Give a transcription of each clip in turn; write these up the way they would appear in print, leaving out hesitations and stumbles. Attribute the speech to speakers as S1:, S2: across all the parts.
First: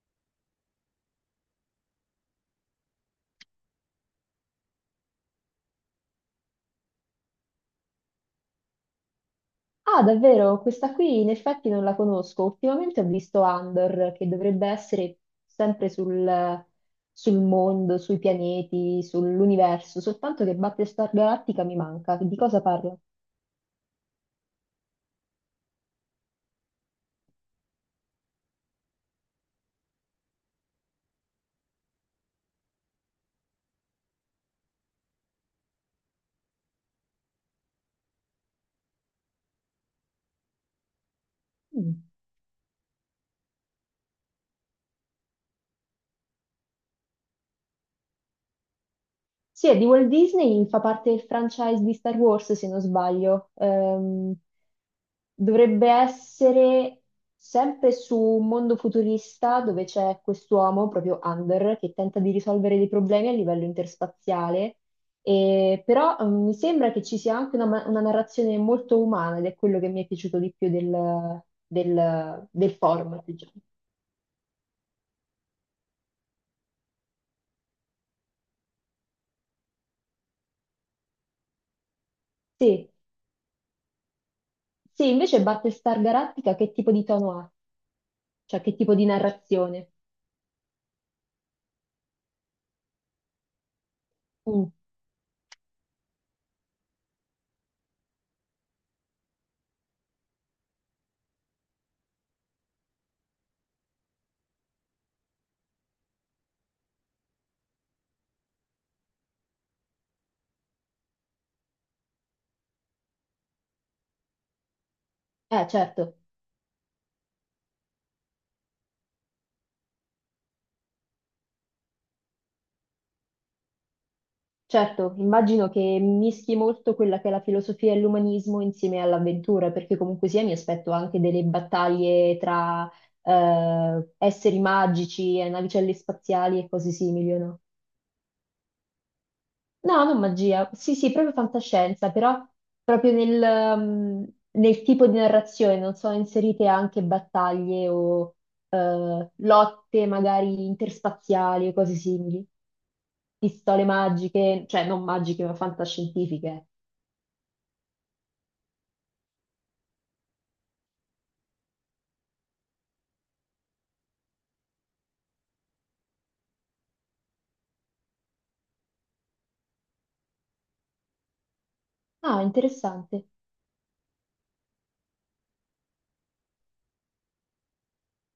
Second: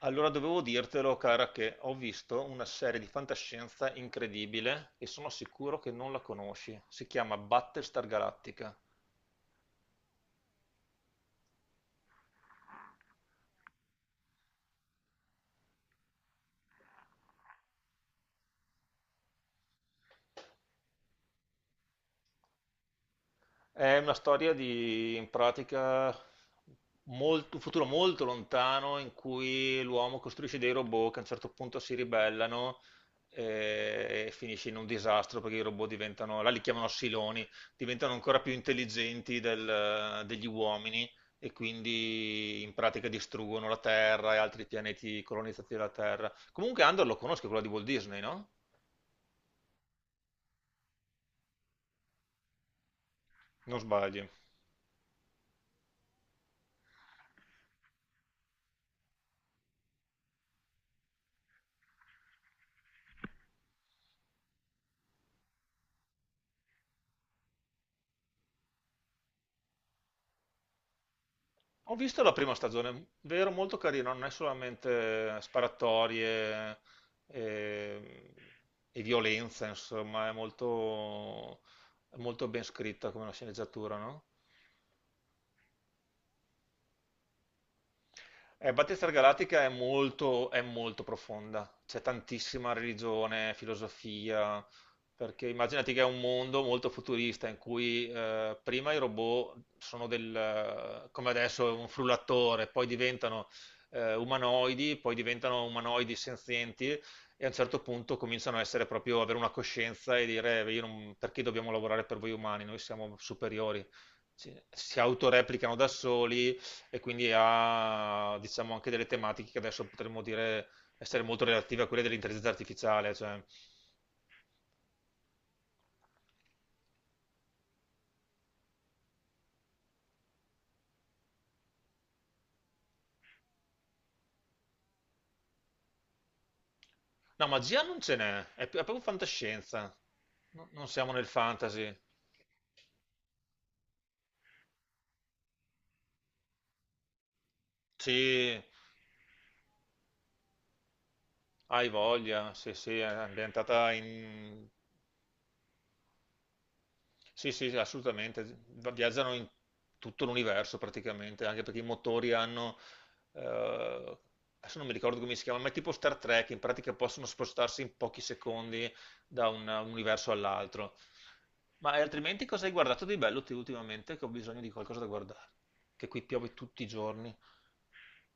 S1: Allora dovevo dirtelo, cara, che ho visto una serie di fantascienza incredibile e sono sicuro che non la conosci. Si chiama Battlestar Galactica.
S2: Ah, davvero? Questa qui in effetti non la conosco. Ultimamente ho visto Andor, che dovrebbe essere sempre sul mondo, sui pianeti, sull'universo, soltanto che Battlestar Galactica mi manca. Di cosa parla?
S1: È una storia di, in pratica, un futuro molto lontano in cui l'uomo costruisce dei robot che a un certo punto si ribellano e finisce in un disastro perché i robot diventano, là li chiamano siloni, diventano ancora più intelligenti degli uomini e
S2: Mm.
S1: quindi in pratica distruggono la Terra e altri pianeti colonizzati dalla Terra. Comunque Andor lo conosco, quello di Walt Disney, no?
S2: Sì, è di Walt Disney, fa parte del franchise di Star Wars, se non sbaglio.
S1: Non sbagli.
S2: Dovrebbe essere sempre su un mondo futurista dove c'è quest'uomo, proprio Under, che tenta di risolvere dei problemi a livello interspaziale. E, però mi sembra che ci sia anche una, una narrazione molto umana ed è quello che mi è piaciuto di più
S1: Ho visto la prima
S2: del
S1: stagione,
S2: format,
S1: vero,
S2: diciamo.
S1: molto carino, non è solamente sparatorie e, e violenza, insomma, è molto ben
S2: Sì.
S1: scritta come una sceneggiatura, no?
S2: Sì, invece Battlestar Galactica che tipo di tono ha? Cioè
S1: Eh,
S2: che tipo di
S1: Battista Galattica
S2: narrazione?
S1: è molto profonda, c'è tantissima religione, filosofia,
S2: Mm.
S1: perché immaginati che è un mondo molto futurista in cui prima i robot sono come adesso un frullatore, poi diventano umanoidi, poi diventano umanoidi senzienti e a un certo punto cominciano a essere proprio, avere una coscienza e dire "Io non- perché dobbiamo lavorare per voi umani, noi siamo superiori. Si autoreplicano da
S2: Certo,
S1: soli e quindi ha diciamo anche delle tematiche che adesso potremmo dire essere molto relative a quelle dell'intelligenza artificiale, cioè.
S2: certo, immagino che mischi molto quella che è la filosofia e l'umanismo insieme all'avventura, perché comunque sia mi aspetto anche delle battaglie tra esseri magici e navicelle spaziali e cose simili, o
S1: No,
S2: no?
S1: magia non ce n'è, è proprio fantascienza.
S2: No, non
S1: No-
S2: magia,
S1: non
S2: sì, sì,
S1: siamo nel
S2: proprio
S1: fantasy.
S2: fantascienza, però proprio nel, mm, nel tipo di narrazione non sono inserite anche battaglie o
S1: Sì,
S2: lotte magari interspaziali o
S1: hai
S2: cose simili.
S1: voglia, sì, sì, è
S2: Pistole
S1: ambientata
S2: magiche,
S1: in.
S2: cioè non magiche, ma fantascientifiche.
S1: Sì, sì, sì, assolutamente. Viaggiano in tutto l'universo praticamente, anche perché i motori hanno, eh, adesso non mi ricordo come si chiama, ma è tipo Star Trek, in pratica possono spostarsi in pochi secondi da un universo all'altro. Ma
S2: Ah,
S1: altrimenti cosa hai guardato di
S2: interessante.
S1: bello te ultimamente? Che ho bisogno di qualcosa da guardare, che qui piove tutti i giorni.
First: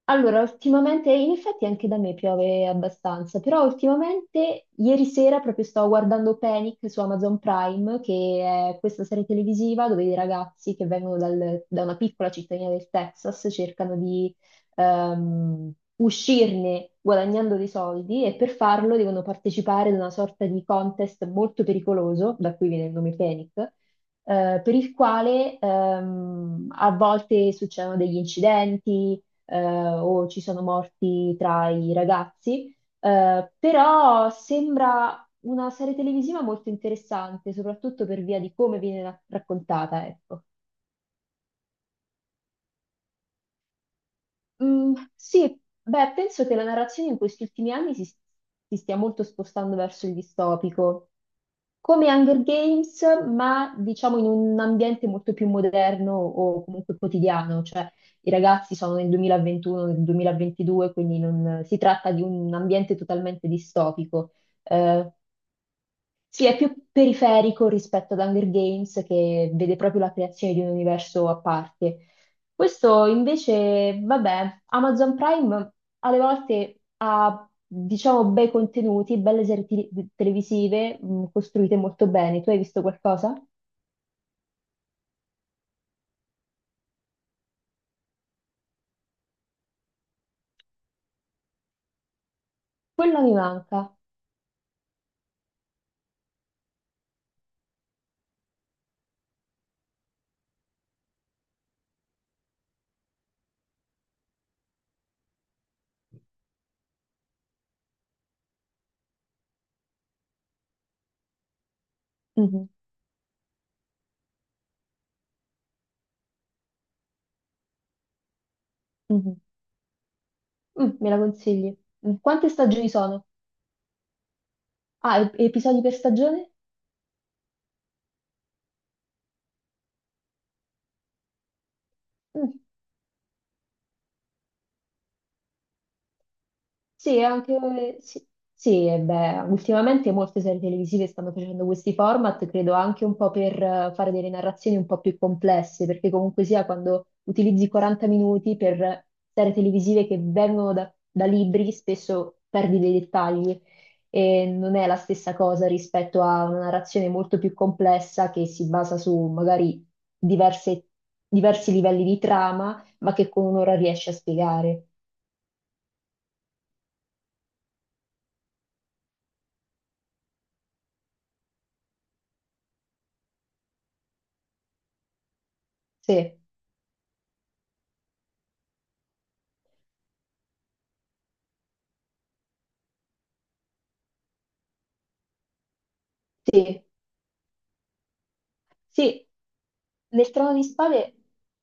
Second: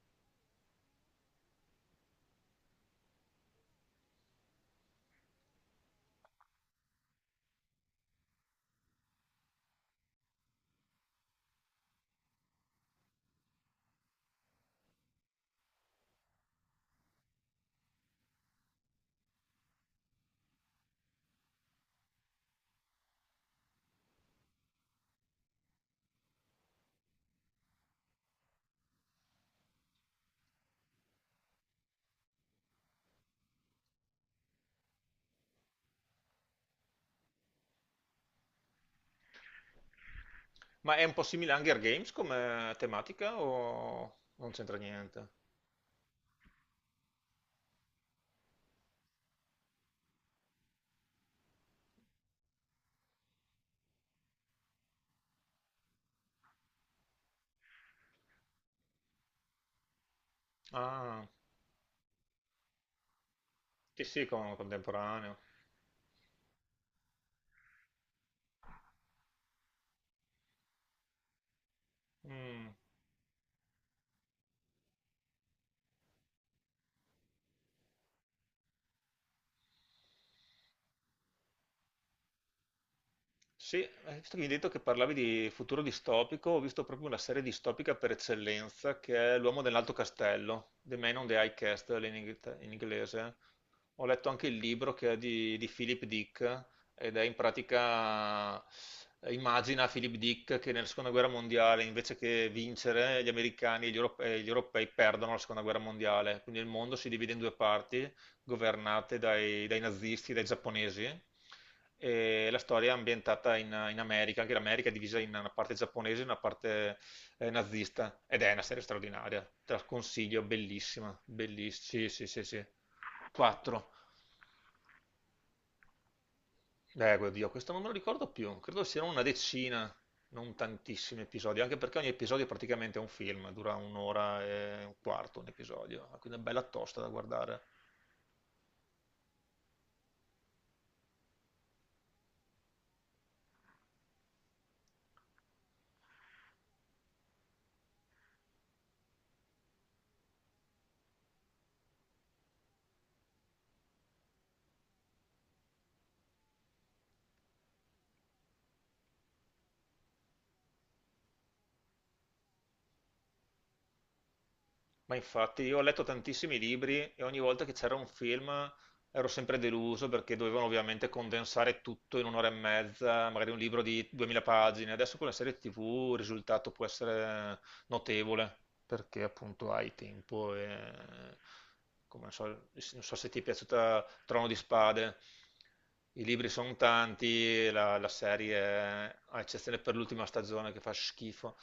S2: Allora, ultimamente, in effetti anche da me piove abbastanza, però ultimamente, ieri sera proprio stavo guardando Panic su Amazon Prime, che è questa serie televisiva dove i ragazzi che vengono da una piccola cittadina del Texas cercano di uscirne guadagnando dei soldi e per farlo devono partecipare ad una sorta di contest molto pericoloso, da cui viene il nome Panic, per il quale a volte succedono degli incidenti, eh, o ci sono morti tra i ragazzi. Però sembra una serie televisiva molto interessante, soprattutto per via di come viene raccontata, ecco.
S1: Ma è un po' simile a Hunger Games come tematica o non c'entra
S2: Mm,
S1: niente?
S2: sì, beh, penso che la narrazione in questi ultimi anni si stia molto spostando verso il distopico. Come Hunger Games, ma diciamo in un ambiente molto più moderno o comunque quotidiano, cioè i ragazzi sono nel 2021, nel 2022, quindi
S1: Ah,
S2: non si tratta di un ambiente totalmente
S1: sì, sì,
S2: distopico. Eh,
S1: contemporaneo.
S2: sì, è più periferico rispetto ad Hunger Games che vede proprio la creazione di un universo a parte.
S1: Mm.
S2: Questo invece, vabbè, Amazon Prime alle volte ha, diciamo, bei contenuti, belle serie televisive, costruite molto bene. Tu hai visto qualcosa?
S1: Sì, visto che mi hai detto che parlavi di futuro distopico, ho visto proprio una serie distopica per eccellenza che è L'uomo nell'alto castello, The Man on the High Castle in
S2: Quella mi
S1: inglese.
S2: manca.
S1: Ho letto anche il libro che è di Philip Dick ed è in pratica, immagina Philip Dick che nella seconda guerra mondiale invece che vincere gli americani e gli europei perdono la seconda guerra mondiale, quindi il mondo si divide in due parti governate dai nazisti, dai giapponesi. E la
S2: Mhm,
S1: storia è ambientata in America, anche l'America è divisa in una parte giapponese e una parte nazista. Ed è una serie
S2: mhm.
S1: straordinaria, te la consiglio,
S2: Mm, me
S1: bellissima,
S2: la consigli?
S1: bellissima. Sì,
S2: Mm,
S1: sì, sì,
S2: quante
S1: sì.
S2: stagioni sono?
S1: Quattro.
S2: Ah, episodi per stagione?
S1: Oddio, questo non me lo ricordo più. Credo siano una decina, non tantissimi episodi, anche perché ogni episodio è
S2: Mm,
S1: praticamente un film, dura un'ora e un quarto un episodio, quindi è bella tosta da
S2: sì, anche,
S1: guardare.
S2: sì, sì, e beh, ultimamente molte serie televisive stanno facendo questi format, credo anche un po' per fare delle narrazioni un po' più complesse, perché comunque sia quando utilizzi 40 minuti per serie televisive che vengono da libri, spesso perdi dei dettagli e non è la stessa cosa rispetto a una narrazione molto più complessa che si basa su magari diverse- diversi livelli di trama, ma che con un'ora riesci a spiegare.
S1: Ma infatti io ho letto tantissimi libri e ogni volta che c'era un film ero sempre deluso perché dovevano ovviamente condensare tutto in un'ora e mezza, magari un libro di 2000 pagine. Adesso con la serie TV il
S2: Sì.
S1: risultato può essere notevole perché appunto hai tempo e come non so, non so se ti è piaciuta Trono di Spade. I libri sono
S2: Sì,
S1: tanti, la serie,
S2: sì,
S1: a eccezione per l'ultima
S2: nel Trono di
S1: stagione che fa
S2: Spade,
S1: schifo.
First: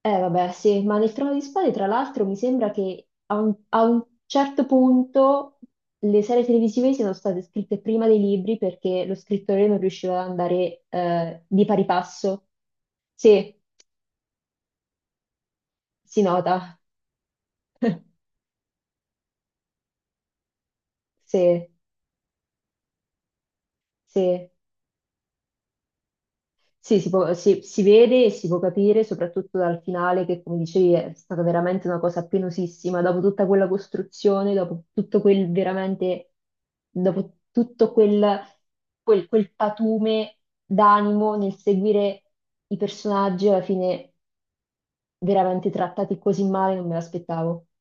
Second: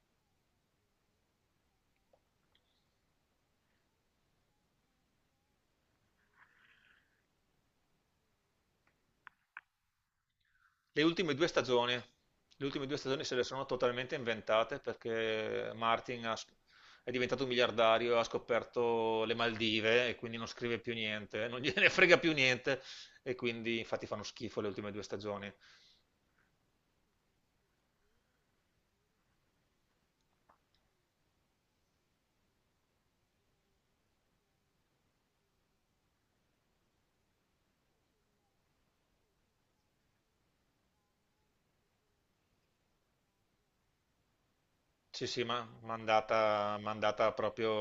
S2: eh vabbè, sì, ma nel Trono di Spade, tra l'altro, mi sembra che a un certo punto le serie televisive siano state scritte prima dei libri perché lo scrittore non riusciva ad andare
S1: Le ultime due
S2: di pari
S1: stagioni,
S2: passo.
S1: le ultime due stagioni se le
S2: Sì,
S1: sono totalmente inventate perché
S2: si
S1: Martin
S2: nota.
S1: è diventato un miliardario, ha scoperto le Maldive e quindi non scrive più niente, non
S2: Sì,
S1: gliene frega più niente e quindi infatti fanno
S2: sì.
S1: schifo le ultime due stagioni.
S2: Sì, si vede e si può capire, soprattutto dal finale, che come dicevi è stata veramente una cosa penosissima, dopo tutta quella costruzione, dopo tutto quel veramente, dopo tutto quel, quel patume d'animo nel seguire i personaggi, alla fine
S1: Sì, sì, ma
S2: veramente
S1: ma è
S2: trattati così
S1: andata
S2: male, non
S1: ma è
S2: me
S1: andata
S2: l'aspettavo.
S1: proprio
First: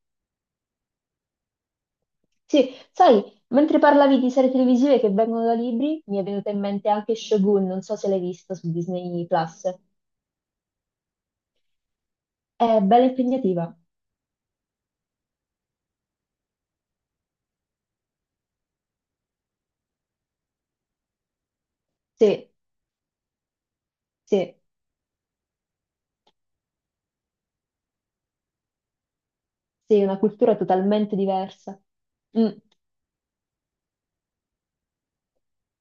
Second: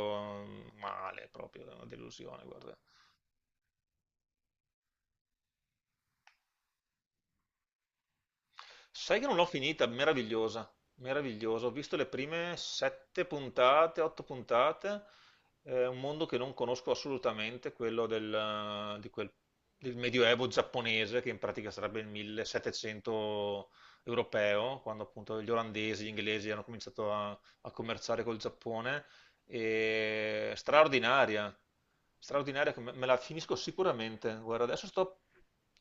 S1: male, proprio una delusione,
S2: Sì,
S1: guarda.
S2: sai, mentre parlavi di serie televisive che vengono da libri, mi è venuta in mente anche Shogun, non so se l'hai vista su
S1: Sai che
S2: Disney
S1: non l'ho
S2: Plus.
S1: finita, meravigliosa, meravigliosa. Ho visto le prime
S2: È bella
S1: sette
S2: impegnativa.
S1: puntate, otto puntate, è un mondo che non conosco assolutamente, quello del Medioevo giapponese, che in pratica sarebbe il
S2: Sì,
S1: 1700
S2: sì,
S1: europeo, quando appunto gli olandesi, gli inglesi hanno cominciato a commerciare col Giappone.
S2: sì, una
S1: E
S2: cultura totalmente
S1: straordinaria,
S2: diversa. Mm.
S1: straordinaria, che me la finisco sicuramente. Guarda, adesso sto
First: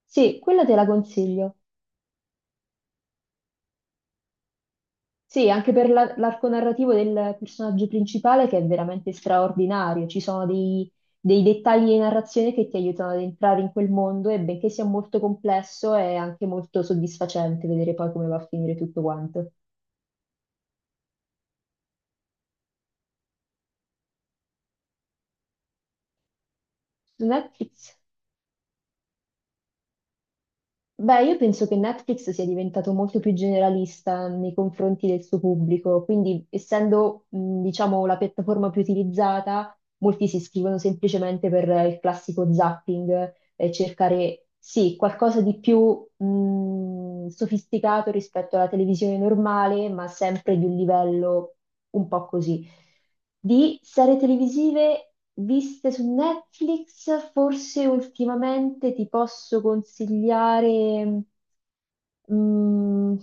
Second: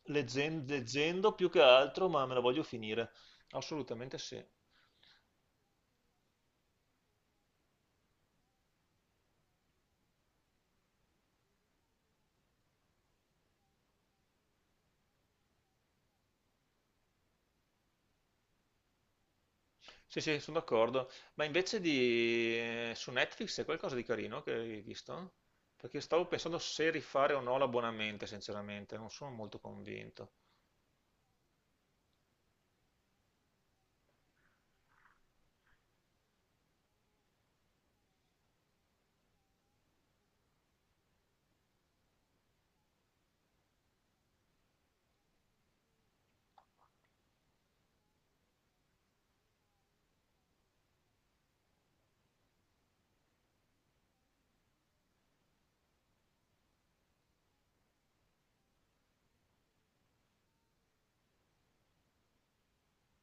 S2: Sì, quella te la
S1: leggendo più
S2: consiglio.
S1: che altro, ma me la voglio finire. Assolutamente sì.
S2: Sì, anche per l'arco narrativo del personaggio principale che è veramente straordinario. Ci sono dei dettagli di narrazione che ti aiutano ad entrare in quel mondo e benché sia molto complesso è anche molto soddisfacente vedere poi come va a finire tutto quanto.
S1: Sì, sì, sono d'accordo. Ma invece su Netflix c'è qualcosa di carino che hai visto? Perché stavo pensando se
S2: Su
S1: rifare o no
S2: Netflix?
S1: l'abbonamento, sinceramente, non sono molto convinto.
S2: Beh, io penso che Netflix sia diventato molto più generalista nei confronti del suo pubblico, quindi essendo, diciamo, la piattaforma più utilizzata molti si iscrivono semplicemente per il classico zapping e cercare, sì, qualcosa di più sofisticato rispetto alla televisione normale, ma sempre di un livello un po' così. Di serie televisive viste su Netflix, forse ultimamente ti posso consigliare. Mm,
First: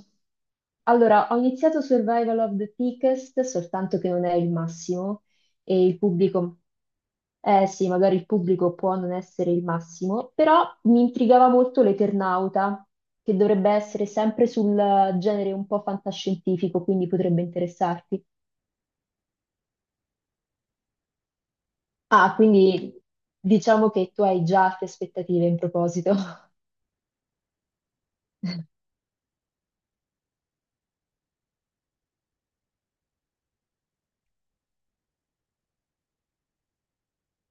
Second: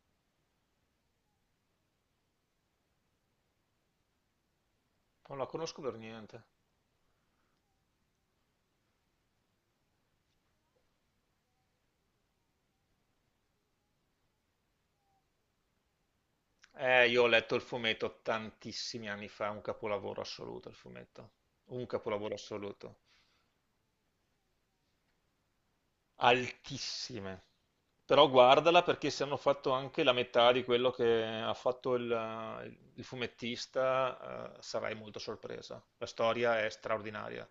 S2: allora, ho iniziato Survival of the Thickest, soltanto che non è il massimo
S1: Non la conosco
S2: e
S1: per
S2: il
S1: niente.
S2: pubblico, eh sì, magari il pubblico può non essere il massimo, però mi intrigava molto l'Eternauta, che dovrebbe essere sempre sul genere un po' fantascientifico, quindi
S1: Io ho
S2: potrebbe
S1: letto il fumetto
S2: interessarti.
S1: tantissimi anni fa, un capolavoro assoluto il fumetto, un capolavoro
S2: Ah, quindi
S1: assoluto.
S2: diciamo che tu hai già altre aspettative in proposito.
S1: Altissime. Però guardala perché se hanno fatto anche la metà di quello che ha fatto il fumettista, sarai molto sorpresa. La storia è straordinaria.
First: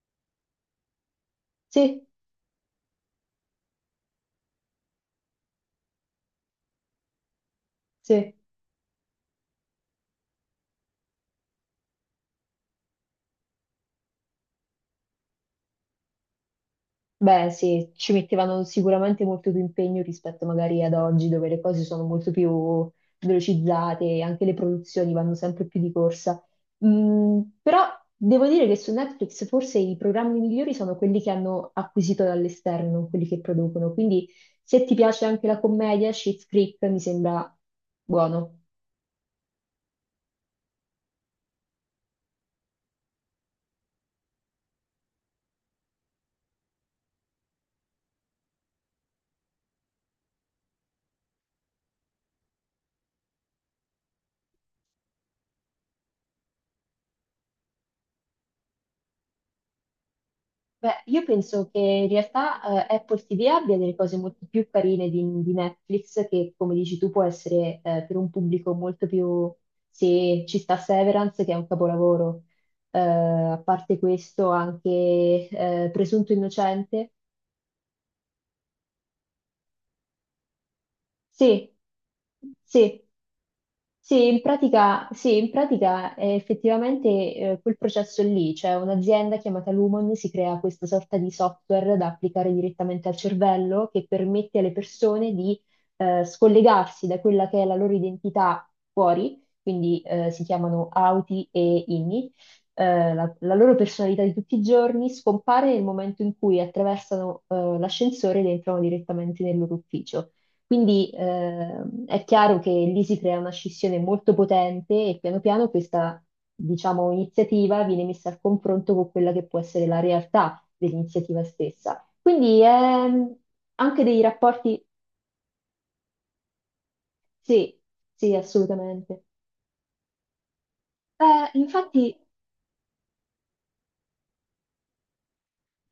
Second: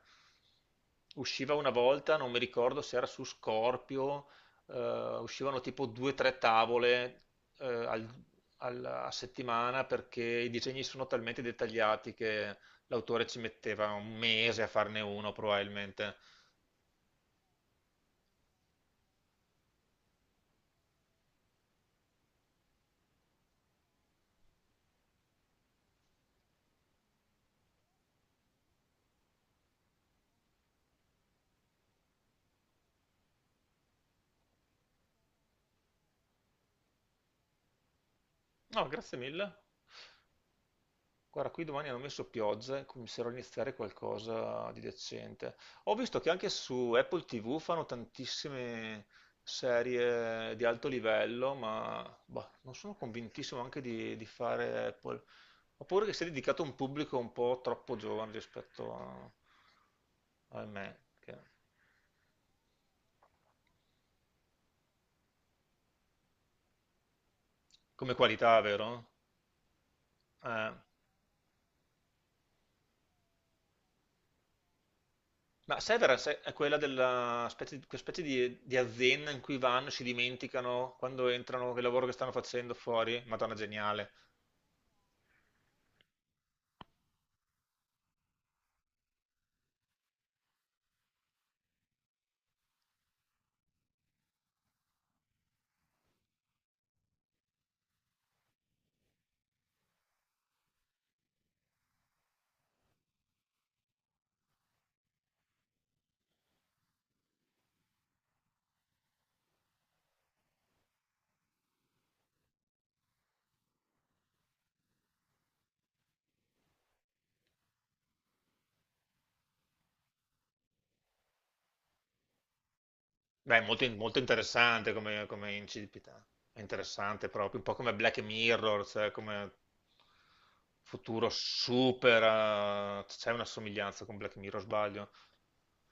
S1: Usciva una
S2: Sì,
S1: volta, non mi ricordo se era su Scorpio, uscivano tipo due o tre tavole eh, al-
S2: sì.
S1: a settimana perché i disegni sono talmente dettagliati che l'autore ci metteva un mese a farne uno probabilmente.
S2: Beh, sì, ci mettevano sicuramente molto più impegno rispetto magari ad oggi, dove le cose sono molto più velocizzate e anche le produzioni vanno sempre più di corsa. Mm, però devo dire che su Netflix forse i programmi migliori sono quelli che hanno acquisito dall'esterno, non quelli che producono. Quindi se ti piace anche la commedia, Schitt's Creek mi sembra buono.
S1: No, grazie mille. Guarda, qui domani hanno messo pioggia e comincerò a iniziare qualcosa di decente. Ho visto che anche su Apple TV fanno tantissime serie di alto livello, ma boh, non sono convintissimo anche di fare Apple. Ho paura che sia dedicato a un pubblico un po' troppo giovane rispetto a me,
S2: Beh, io penso che in realtà Apple TV abbia delle cose molto più carine di Netflix, che come dici tu può essere
S1: come
S2: per un
S1: qualità,
S2: pubblico molto
S1: vero?
S2: più... Se ci
S1: Eh.
S2: sta Severance, che è un capolavoro, a parte questo anche
S1: Ma
S2: Presunto
S1: Severance è quella
S2: Innocente.
S1: della specie, quella specie di azienda in cui vanno, si dimenticano quando entrano
S2: Sì,
S1: che lavoro che stanno facendo
S2: sì.
S1: fuori. Madonna, geniale.
S2: Sì, in pratica effettivamente quel processo lì, cioè un'azienda chiamata Lumon si crea questa sorta di software da applicare direttamente al cervello che permette alle persone di scollegarsi da quella che è la loro identità fuori, quindi si chiamano auti e inni. La loro personalità di tutti i giorni scompare nel momento in cui attraversano l'ascensore ed entrano direttamente nel loro ufficio. Quindi è chiaro che lì si crea una scissione molto potente e piano piano questa, diciamo, iniziativa viene messa al confronto con quella che può essere la realtà dell'iniziativa stessa. Quindi
S1: Beh, è molto,
S2: anche
S1: molto
S2: dei rapporti,
S1: interessante come incipita. È interessante proprio, un po'
S2: sì,
S1: come Black
S2: sì,
S1: Mirror, cioè
S2: assolutamente.
S1: come futuro
S2: Infatti
S1: super. C'è una somiglianza con Black Mirror, sbaglio.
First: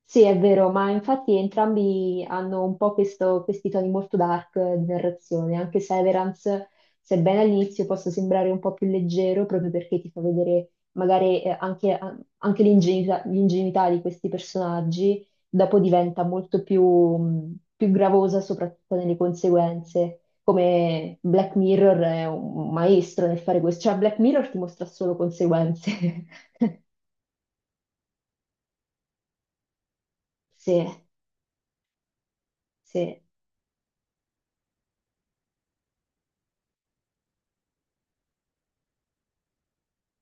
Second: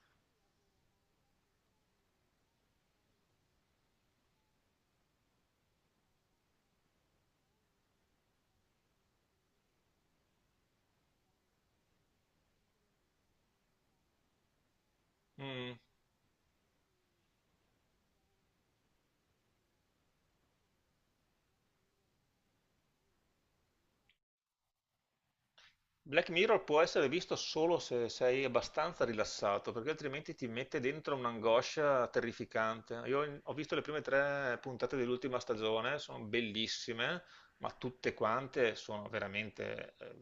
S2: sì, è vero, ma infatti entrambi hanno un po' questi toni molto dark di narrazione, anche se Severance, sebbene all'inizio possa sembrare un po' più leggero, proprio perché ti fa vedere magari anche, anche l'ingenuità di questi personaggi,
S1: Mm.
S2: dopo diventa molto più, più gravosa, soprattutto nelle conseguenze. Come Black Mirror è un maestro nel fare questo, cioè Black Mirror ti mostra solo conseguenze.
S1: Black Mirror può essere visto solo se sei abbastanza rilassato, perché altrimenti ti mette
S2: Sì,
S1: dentro un'angoscia
S2: sì,
S1: terrificante. Io ho visto le prime tre puntate dell'ultima stagione, sono bellissime, ma tutte quante sono veramente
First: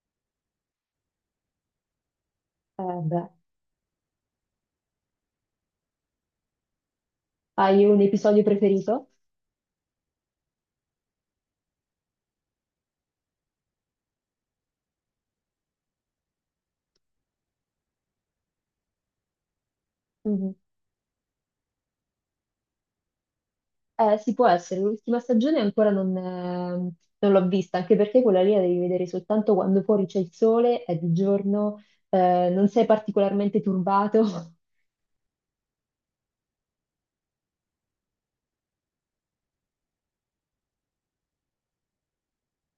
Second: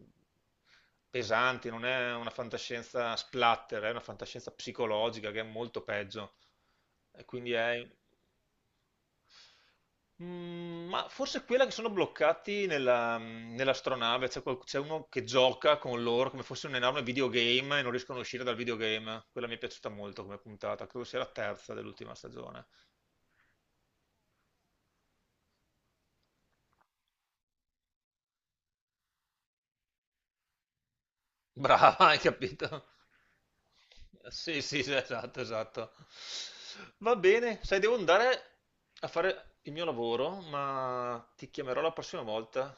S1: pesanti, non è una fantascienza
S2: beh.
S1: splatter, è una fantascienza psicologica che è molto peggio. E quindi
S2: Hai
S1: è.
S2: un episodio preferito?
S1: Ma forse quella che sono bloccati nell'astronave, c'è uno che gioca con loro come fosse un enorme videogame e non riescono a uscire dal videogame. Quella mi è piaciuta molto come
S2: Mhm.
S1: puntata, credo sia la terza dell'ultima stagione.
S2: Sì, può essere. L'ultima stagione ancora non l'ho vista, anche perché quella lì la devi vedere soltanto quando fuori c'è il sole, è di giorno,
S1: Brava, hai capito?
S2: non sei particolarmente turbato.
S1: Sì, sì, sì, esatto, esatto. Va bene, sai, devo andare a fare il mio lavoro, ma ti chiamerò la prossima volta,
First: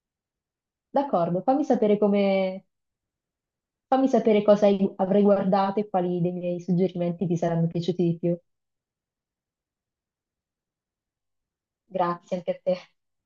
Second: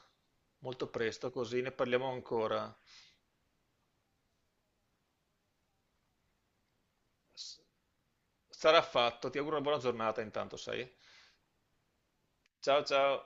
S1: molto presto,
S2: D'accordo,
S1: così
S2: fammi
S1: ne
S2: sapere
S1: parliamo
S2: come,
S1: ancora.
S2: fammi sapere cosa avrai guardato e quali dei miei suggerimenti ti
S1: S-
S2: saranno piaciuti di più.
S1: Sarà fatto, ti auguro una buona giornata intanto, sai?
S2: Grazie anche a te.
S1: Ciao ciao.